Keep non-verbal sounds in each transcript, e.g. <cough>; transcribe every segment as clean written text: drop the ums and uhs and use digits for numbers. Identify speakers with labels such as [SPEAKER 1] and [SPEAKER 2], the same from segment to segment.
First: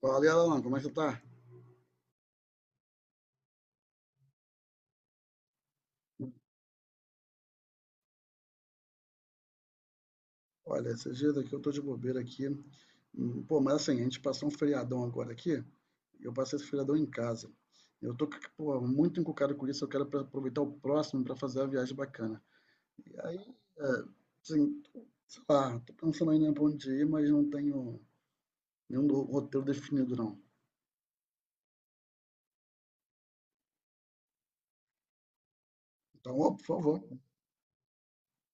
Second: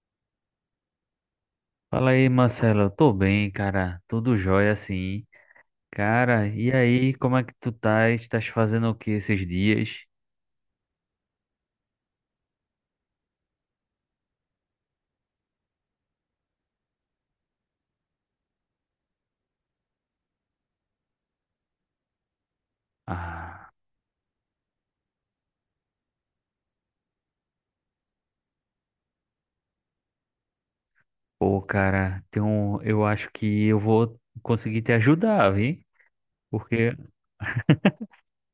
[SPEAKER 1] Fala, aí, Alan, como é que você tá?
[SPEAKER 2] Fala aí, Marcelo. Eu tô bem, cara. Tudo jóia, sim. Cara, e aí, como é que tu tá? Estás fazendo o que esses dias?
[SPEAKER 1] Olha, esses dias aqui eu tô de bobeira aqui. Pô, mas assim, a gente passou um feriadão agora aqui. Eu passei esse feriadão em casa. Eu tô, pô, muito encucado com isso. Eu quero aproveitar o próximo para fazer a viagem bacana. E aí,
[SPEAKER 2] Ah,
[SPEAKER 1] é, assim, sei lá, tô pensando ainda pra onde ir, mas não tenho nenhum roteiro definido, não.
[SPEAKER 2] pô, cara, eu acho que eu vou conseguir te ajudar, viu?
[SPEAKER 1] Então, ó, por
[SPEAKER 2] Porque,
[SPEAKER 1] favor.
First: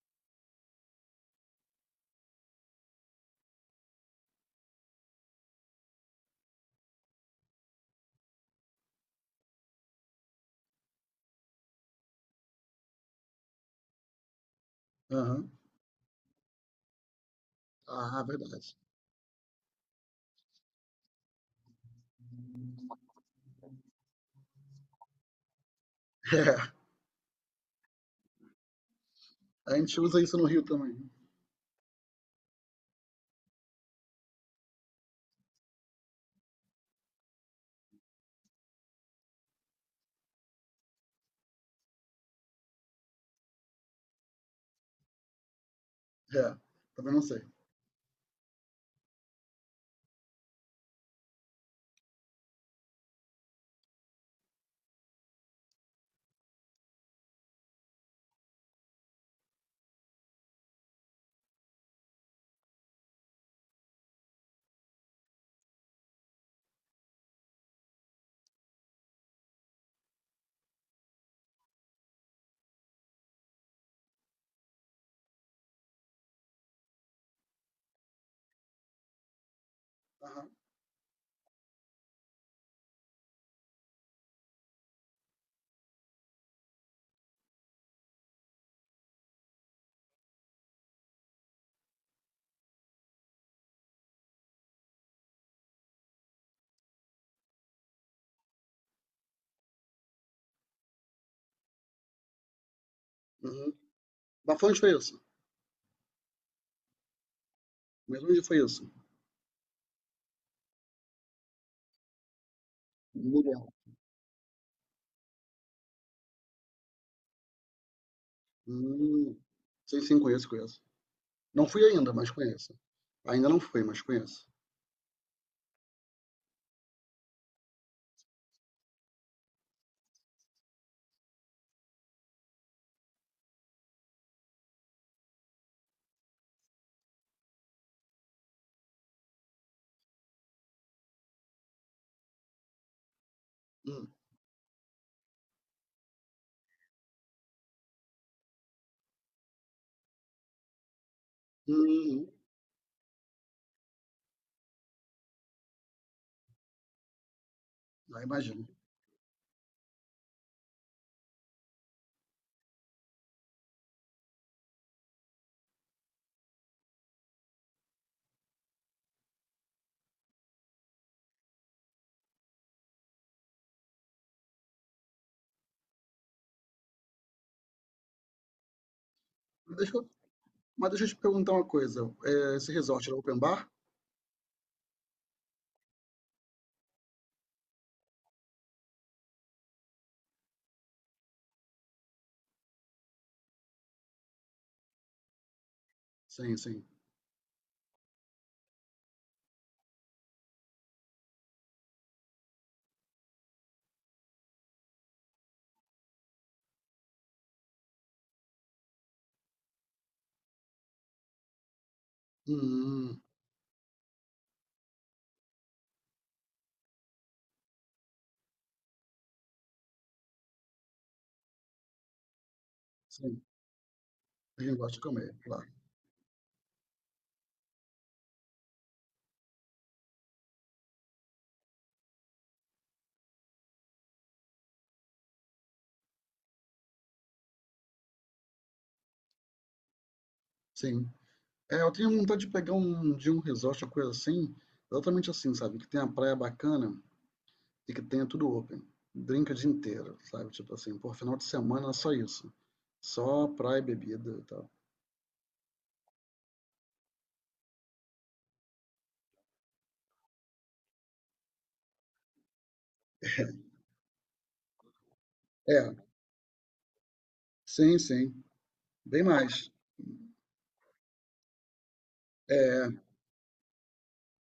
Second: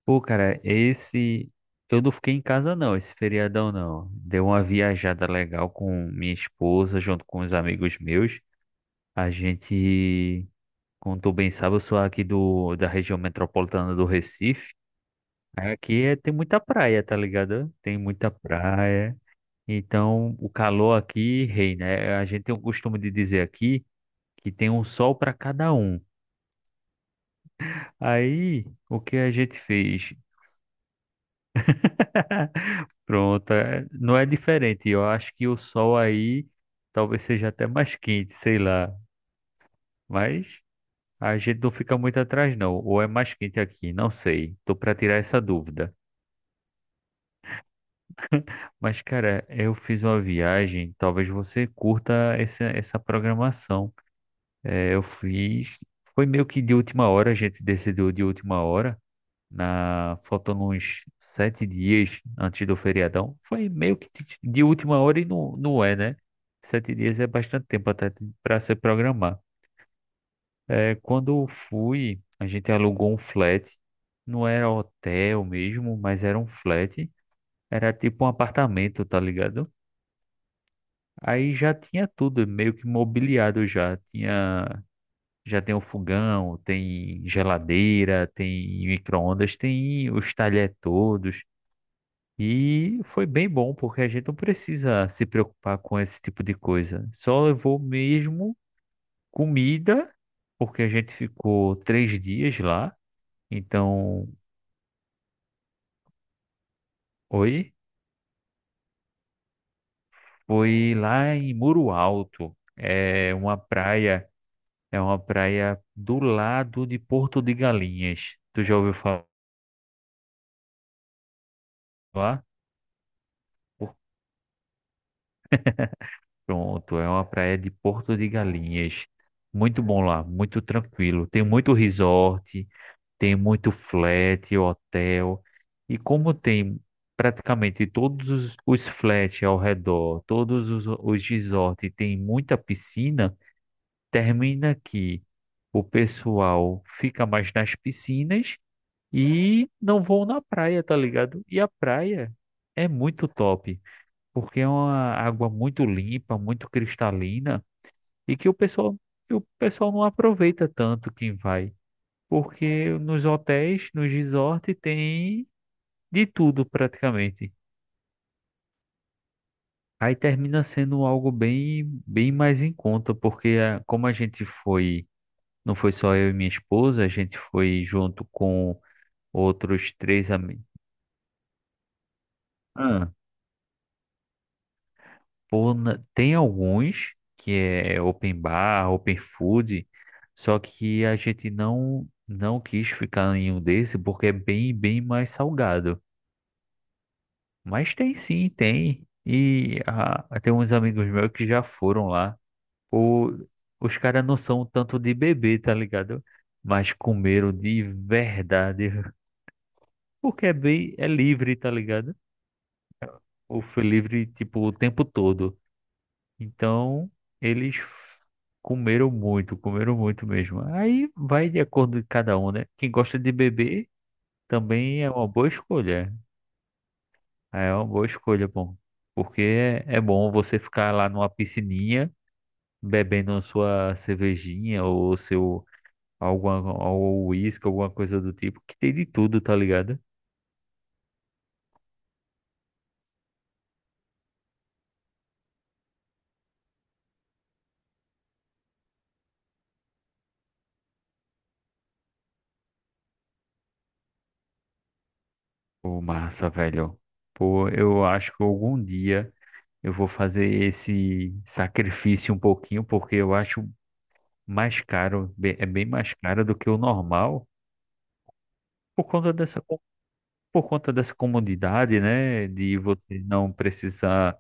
[SPEAKER 2] pô, cara, esse. Eu não fiquei em casa, não, esse feriadão, não. Deu uma viajada legal com minha esposa, junto com os amigos meus. A gente, como tu bem sabe, eu sou aqui da região metropolitana do Recife.
[SPEAKER 1] Aham.
[SPEAKER 2] Aqui tem muita praia, tá ligado? Tem
[SPEAKER 1] Ah,
[SPEAKER 2] muita
[SPEAKER 1] verdade.
[SPEAKER 2] praia. Então, o calor aqui reina. É, a gente tem o costume de dizer aqui que tem um sol para cada um.
[SPEAKER 1] <laughs>
[SPEAKER 2] Aí, o que a gente
[SPEAKER 1] É, a gente
[SPEAKER 2] fez?
[SPEAKER 1] usa isso no Rio também.
[SPEAKER 2] <laughs> Pronto, não é diferente. Eu acho que o sol aí talvez seja até mais quente, sei lá. Mas a gente não fica muito atrás, não. Ou é mais quente aqui, não sei. Tô para tirar essa dúvida.
[SPEAKER 1] É, também não sei.
[SPEAKER 2] Mas, cara, eu fiz uma viagem, talvez você curta essa programação. É, eu fiz, foi meio que de última hora, a gente decidiu de última hora, faltando uns 7 dias antes do feriadão. Foi meio que de última hora e não, não é, né? 7 dias é bastante tempo até para se programar. É, quando eu fui, a gente alugou um flat, não era hotel mesmo, mas era um flat, era tipo um apartamento, tá ligado?
[SPEAKER 1] Aham.
[SPEAKER 2] Aí já tinha tudo meio que mobiliado já. Já tem o fogão, tem geladeira, tem micro-ondas, tem os talher todos. E foi bem bom, porque a gente não precisa se preocupar com esse tipo de coisa. Só levou mesmo comida, porque a gente ficou 3 dias lá.
[SPEAKER 1] Uhum.
[SPEAKER 2] Então,
[SPEAKER 1] Mas foi isso?
[SPEAKER 2] oi,
[SPEAKER 1] Mesmo dia foi isso?
[SPEAKER 2] foi lá em Muro Alto. É uma
[SPEAKER 1] Milhão.
[SPEAKER 2] praia É uma praia do lado de Porto de Galinhas. Tu já ouviu falar?
[SPEAKER 1] Hum. Sei sim, conheço, conheço. Não fui ainda, mas conheço. Ainda não fui,
[SPEAKER 2] Por-
[SPEAKER 1] mas conheço.
[SPEAKER 2] Pronto, é uma praia de Porto de Galinhas. Muito bom lá, muito tranquilo. Tem muito resort, tem muito flat, hotel. E como tem praticamente todos os flats ao redor, todos os resorts, tem muita piscina,
[SPEAKER 1] Hum.
[SPEAKER 2] termina que o pessoal fica mais nas piscinas e não vão na praia, tá ligado? E a
[SPEAKER 1] Hum,
[SPEAKER 2] praia é muito top, porque é uma água muito limpa, muito cristalina
[SPEAKER 1] já
[SPEAKER 2] e que o
[SPEAKER 1] imagino.
[SPEAKER 2] pessoal, que o pessoal não aproveita tanto quem vai, porque nos hotéis, nos resorts tem de tudo praticamente. Aí termina sendo algo bem, bem mais em conta, porque como a gente foi, não foi só eu e minha esposa, a gente foi junto com
[SPEAKER 1] Mas
[SPEAKER 2] outros
[SPEAKER 1] Deixa eu,
[SPEAKER 2] três amigos.
[SPEAKER 1] mas deixa eu te perguntar uma coisa. É, esse resort era open bar?
[SPEAKER 2] Pô, tem alguns que é open bar, open food, só que a gente não quis ficar em um desse porque é bem bem mais salgado.
[SPEAKER 1] Sim, sim.
[SPEAKER 2] Mas tem sim, tem. E tem uns amigos meus que já foram lá. O, os caras não são tanto de beber, tá ligado? Mas comeram de verdade, <laughs> porque é bem é livre, tá ligado?
[SPEAKER 1] Hum, hum,
[SPEAKER 2] Ou foi livre tipo o tempo todo. Então, eles comeram muito mesmo. Aí vai de acordo de cada um, né? Quem gosta de
[SPEAKER 1] sim.
[SPEAKER 2] beber
[SPEAKER 1] A gente gosta de
[SPEAKER 2] também é uma
[SPEAKER 1] comer,
[SPEAKER 2] boa
[SPEAKER 1] claro.
[SPEAKER 2] escolha. É uma boa escolha, bom. Porque é bom você ficar lá numa piscininha bebendo a sua cervejinha ou seu alguma ou uísque, alguma coisa do tipo, que tem de tudo, tá ligado?
[SPEAKER 1] Sim. É, eu tenho vontade de pegar um de um resort, uma coisa assim, exatamente assim, sabe? Que tenha praia bacana e que tenha tudo open. Drink o dia inteiro, sabe? Tipo assim, por final de semana é só isso. Só praia e bebida e tal.
[SPEAKER 2] Pô, massa, velho. Pô, eu acho que algum dia eu vou fazer esse sacrifício um pouquinho, porque eu acho mais caro, é bem
[SPEAKER 1] É,
[SPEAKER 2] mais caro do que o normal,
[SPEAKER 1] sim, sim,
[SPEAKER 2] por
[SPEAKER 1] bem
[SPEAKER 2] conta dessa,
[SPEAKER 1] mais.
[SPEAKER 2] co- por conta dessa comodidade, né? De
[SPEAKER 1] É,
[SPEAKER 2] você não precisar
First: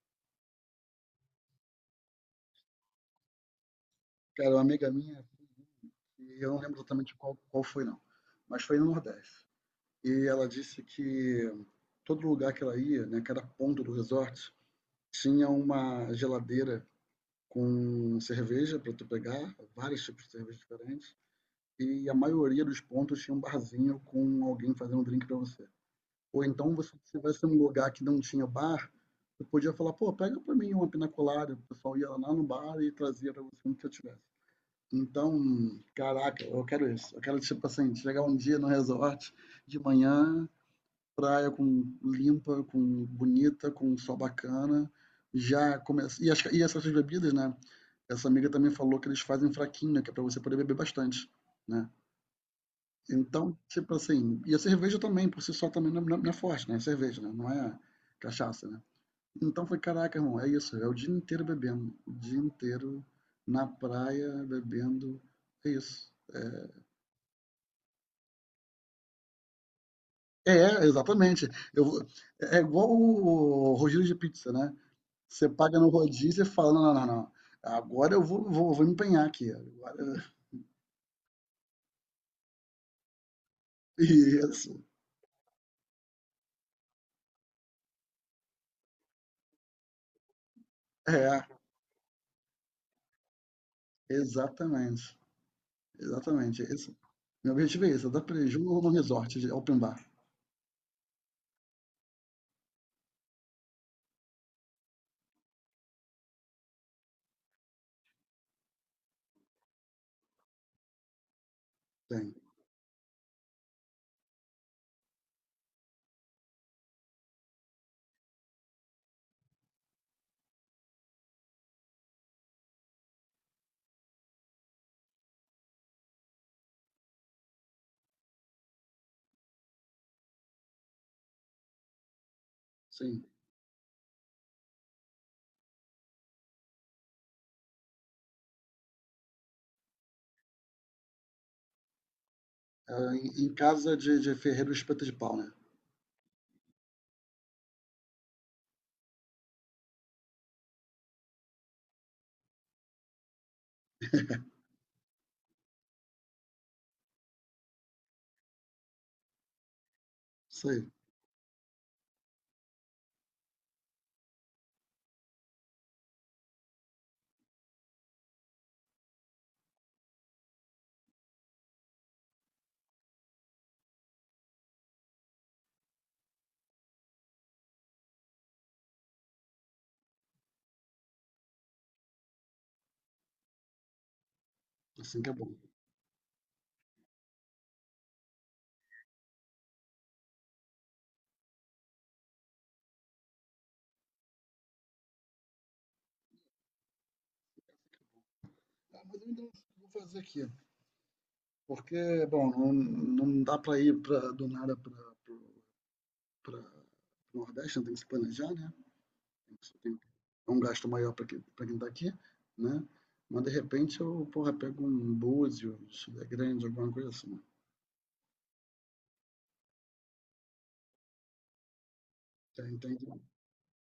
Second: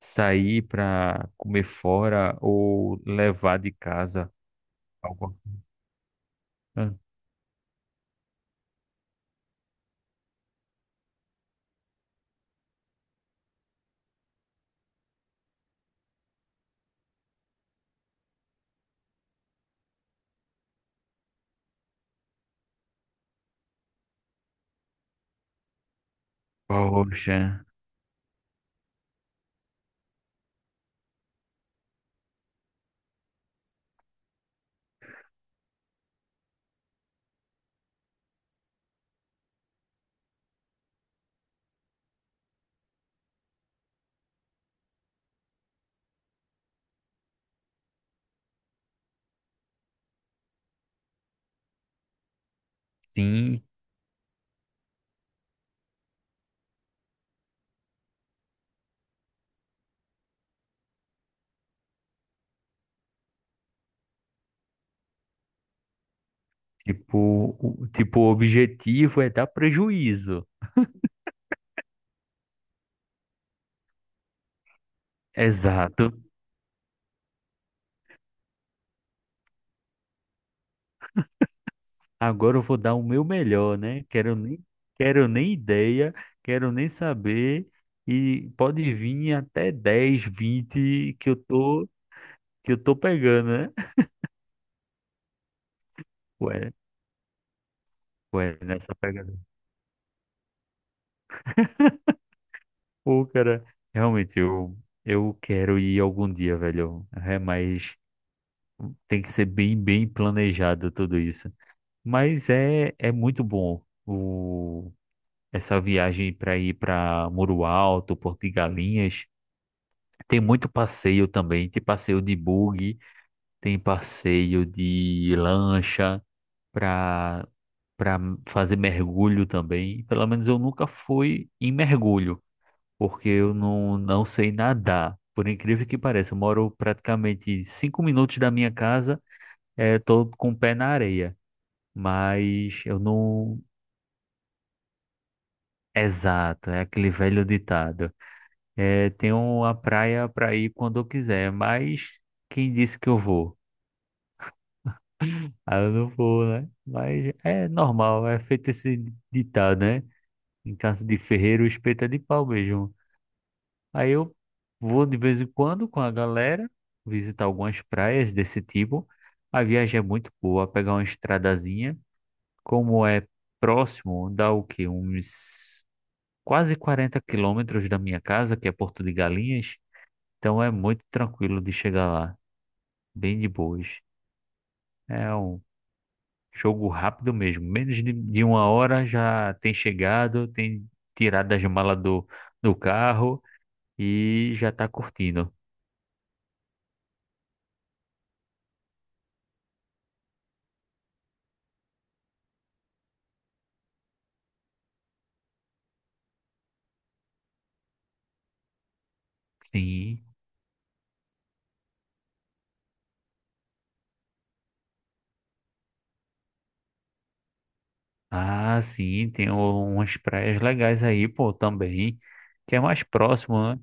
[SPEAKER 2] sair para comer fora ou levar de casa
[SPEAKER 1] cara, uma amiga minha,
[SPEAKER 2] algo.
[SPEAKER 1] e eu não lembro
[SPEAKER 2] Ah,
[SPEAKER 1] exatamente qual foi não, mas foi no Nordeste. E ela disse que todo lugar que ela ia, né, cada ponto do resort, tinha uma geladeira com cerveja para tu pegar, vários tipos de cerveja diferentes, e a maioria dos pontos tinha um barzinho com alguém fazendo um drink para você. Ou então você se
[SPEAKER 2] Poxa,
[SPEAKER 1] tivesse um lugar que não tinha bar, você podia falar, pô, pega para mim uma pina colada, o pessoal ia lá no bar e trazia para você o que eu tivesse. Então, caraca, eu quero isso. Eu quero, tipo assim, chegar um dia no resort de manhã, praia com limpa, com bonita, com um sol bacana. Já começa. E essas bebidas, né? Essa amiga também falou que eles fazem fraquinho, né, que é pra você poder beber bastante, né? Então,
[SPEAKER 2] sim,
[SPEAKER 1] tipo assim, e a cerveja também, por si só, também não, não é forte, né? É cerveja, né? Não é cachaça, né? Então foi, caraca, irmão, é isso. É o dia inteiro bebendo. O dia inteiro na praia, bebendo. É isso.
[SPEAKER 2] tipo, o objetivo é dar prejuízo.
[SPEAKER 1] É, exatamente. Eu é é igual o rodízio de pizza, né? Você paga no
[SPEAKER 2] Exato.
[SPEAKER 1] rodízio e fala: "Não, não, não, não. Agora eu vou me empenhar aqui, agora". <laughs>
[SPEAKER 2] Agora eu vou dar o meu melhor, né? Quero nem,
[SPEAKER 1] Isso.
[SPEAKER 2] quero nem ideia, quero nem saber. E pode vir até 10, 20 que eu
[SPEAKER 1] É,
[SPEAKER 2] tô, que eu tô pegando, né?
[SPEAKER 1] exatamente, exatamente,
[SPEAKER 2] Ué,
[SPEAKER 1] é isso. Meu objetivo é esse, eu dar
[SPEAKER 2] ué,
[SPEAKER 1] preju no
[SPEAKER 2] nessa pegada.
[SPEAKER 1] resort de open bar.
[SPEAKER 2] Pô, cara, realmente eu quero ir algum dia, velho. É, mas tem que ser bem, bem planejado tudo isso.
[SPEAKER 1] Tem,
[SPEAKER 2] Mas é muito bom essa viagem para ir para Muro Alto, Porto de Galinhas. Tem muito passeio também. Tem passeio de buggy, tem passeio de lancha para para fazer mergulho também. Pelo menos eu nunca fui em mergulho,
[SPEAKER 1] sim.
[SPEAKER 2] porque eu não sei nadar. Por incrível que pareça, eu moro praticamente 5 minutos da minha casa, tô com o pé na areia, mas eu
[SPEAKER 1] É, em
[SPEAKER 2] não.
[SPEAKER 1] casa de ferreiro espeta de pau, né.
[SPEAKER 2] Exato, é aquele velho ditado. É, tenho uma praia para ir quando eu quiser, mas quem disse que eu vou? Aí eu não vou, né? Mas é normal, é feito esse ditado, né?
[SPEAKER 1] Isso
[SPEAKER 2] Em
[SPEAKER 1] aí,
[SPEAKER 2] casa de ferreiro, o espeto é de pau mesmo. Aí eu vou de vez em quando com a galera visitar algumas praias desse tipo. A viagem é muito boa, pegar uma estradazinha, como é próximo, dá o quê? Uns quase 40 quilômetros da minha casa, que é Porto de Galinhas. Então é muito tranquilo de chegar lá, bem de boas.
[SPEAKER 1] assim que
[SPEAKER 2] É
[SPEAKER 1] é bom.
[SPEAKER 2] um jogo rápido mesmo. Menos de uma hora já tem chegado, tem tirado as malas do carro e já tá curtindo.
[SPEAKER 1] Ah, mas eu ainda não vou fazer aqui, porque, bom, não dá pra ir pra do nada para para o Nordeste, então tem que se planejar, né?
[SPEAKER 2] Sim.
[SPEAKER 1] É um gasto maior para quem está aqui, né? Mas de repente eu, porra, pego um Búzios, é grande, alguma coisa assim.
[SPEAKER 2] Ah, sim, tem umas praias legais aí, pô, também. Que
[SPEAKER 1] Tem,
[SPEAKER 2] é
[SPEAKER 1] tem,
[SPEAKER 2] mais próximo, né?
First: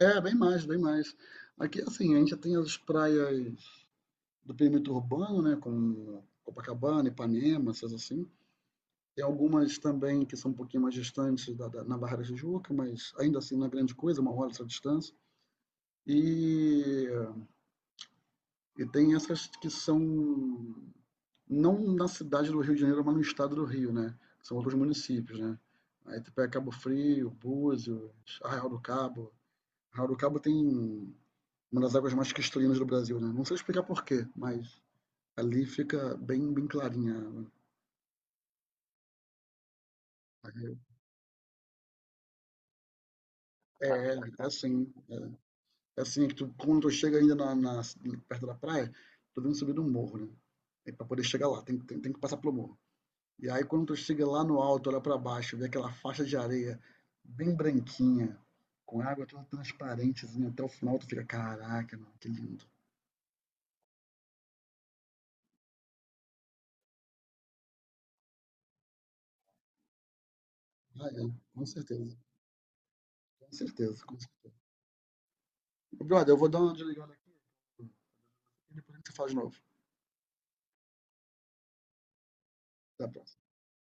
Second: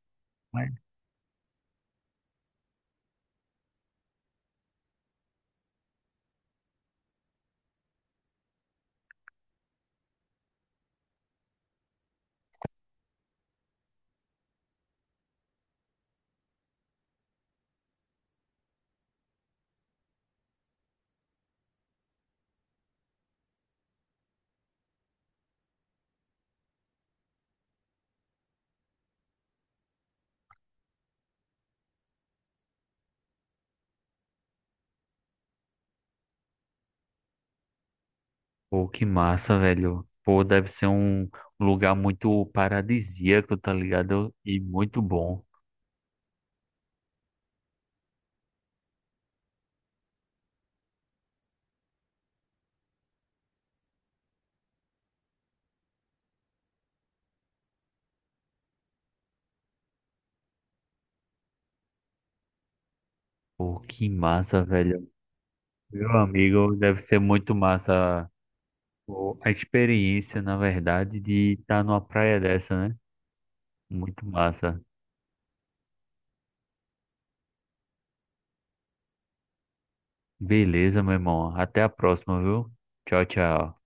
[SPEAKER 1] é, bem mais,
[SPEAKER 2] Mas,
[SPEAKER 1] bem mais. Aqui, assim, a gente tem as praias do perímetro urbano, né? Como Copacabana, Ipanema, essas assim. Tem algumas também que são um pouquinho mais distantes da, na Barra da Tijuca, mas ainda assim não é grande coisa, uma hora essa distância. E, e tem essas que são não na cidade do Rio de Janeiro, mas no estado do Rio, né? São outros municípios, né? Aí tu pega Cabo Frio, Búzios, Arraial do Cabo. Arraial do Cabo tem uma das águas mais cristalinas do Brasil, né? Não sei explicar por quê, mas ali fica bem, bem clarinha.
[SPEAKER 2] pô, que massa, velho. Pô, deve ser um lugar muito paradisíaco, tá
[SPEAKER 1] É
[SPEAKER 2] ligado? E
[SPEAKER 1] assim.
[SPEAKER 2] muito
[SPEAKER 1] É, assim.
[SPEAKER 2] bom.
[SPEAKER 1] É assim que quando tu chega ainda na, perto da praia, tu vem subir um morro, né? E pra poder chegar lá, tem que passar pelo morro. E aí, quando tu chega lá no alto, olha para baixo, vê aquela faixa de areia bem branquinha, com água toda transparentezinha até o final, tu fica, caraca, mano, que lindo.
[SPEAKER 2] Pô, que massa, velho. Meu amigo, deve ser muito massa. Pô, a experiência, na
[SPEAKER 1] Ah,
[SPEAKER 2] verdade,
[SPEAKER 1] é,
[SPEAKER 2] de
[SPEAKER 1] com
[SPEAKER 2] estar numa
[SPEAKER 1] certeza,
[SPEAKER 2] praia dessa, né?
[SPEAKER 1] com certeza, com
[SPEAKER 2] Muito
[SPEAKER 1] certeza.
[SPEAKER 2] massa.
[SPEAKER 1] Brother, eu vou dar uma desligada aqui e depois a gente se fala de novo.
[SPEAKER 2] Beleza, meu irmão. Até a próxima, viu?
[SPEAKER 1] Até a
[SPEAKER 2] Tchau,
[SPEAKER 1] próxima.
[SPEAKER 2] tchau.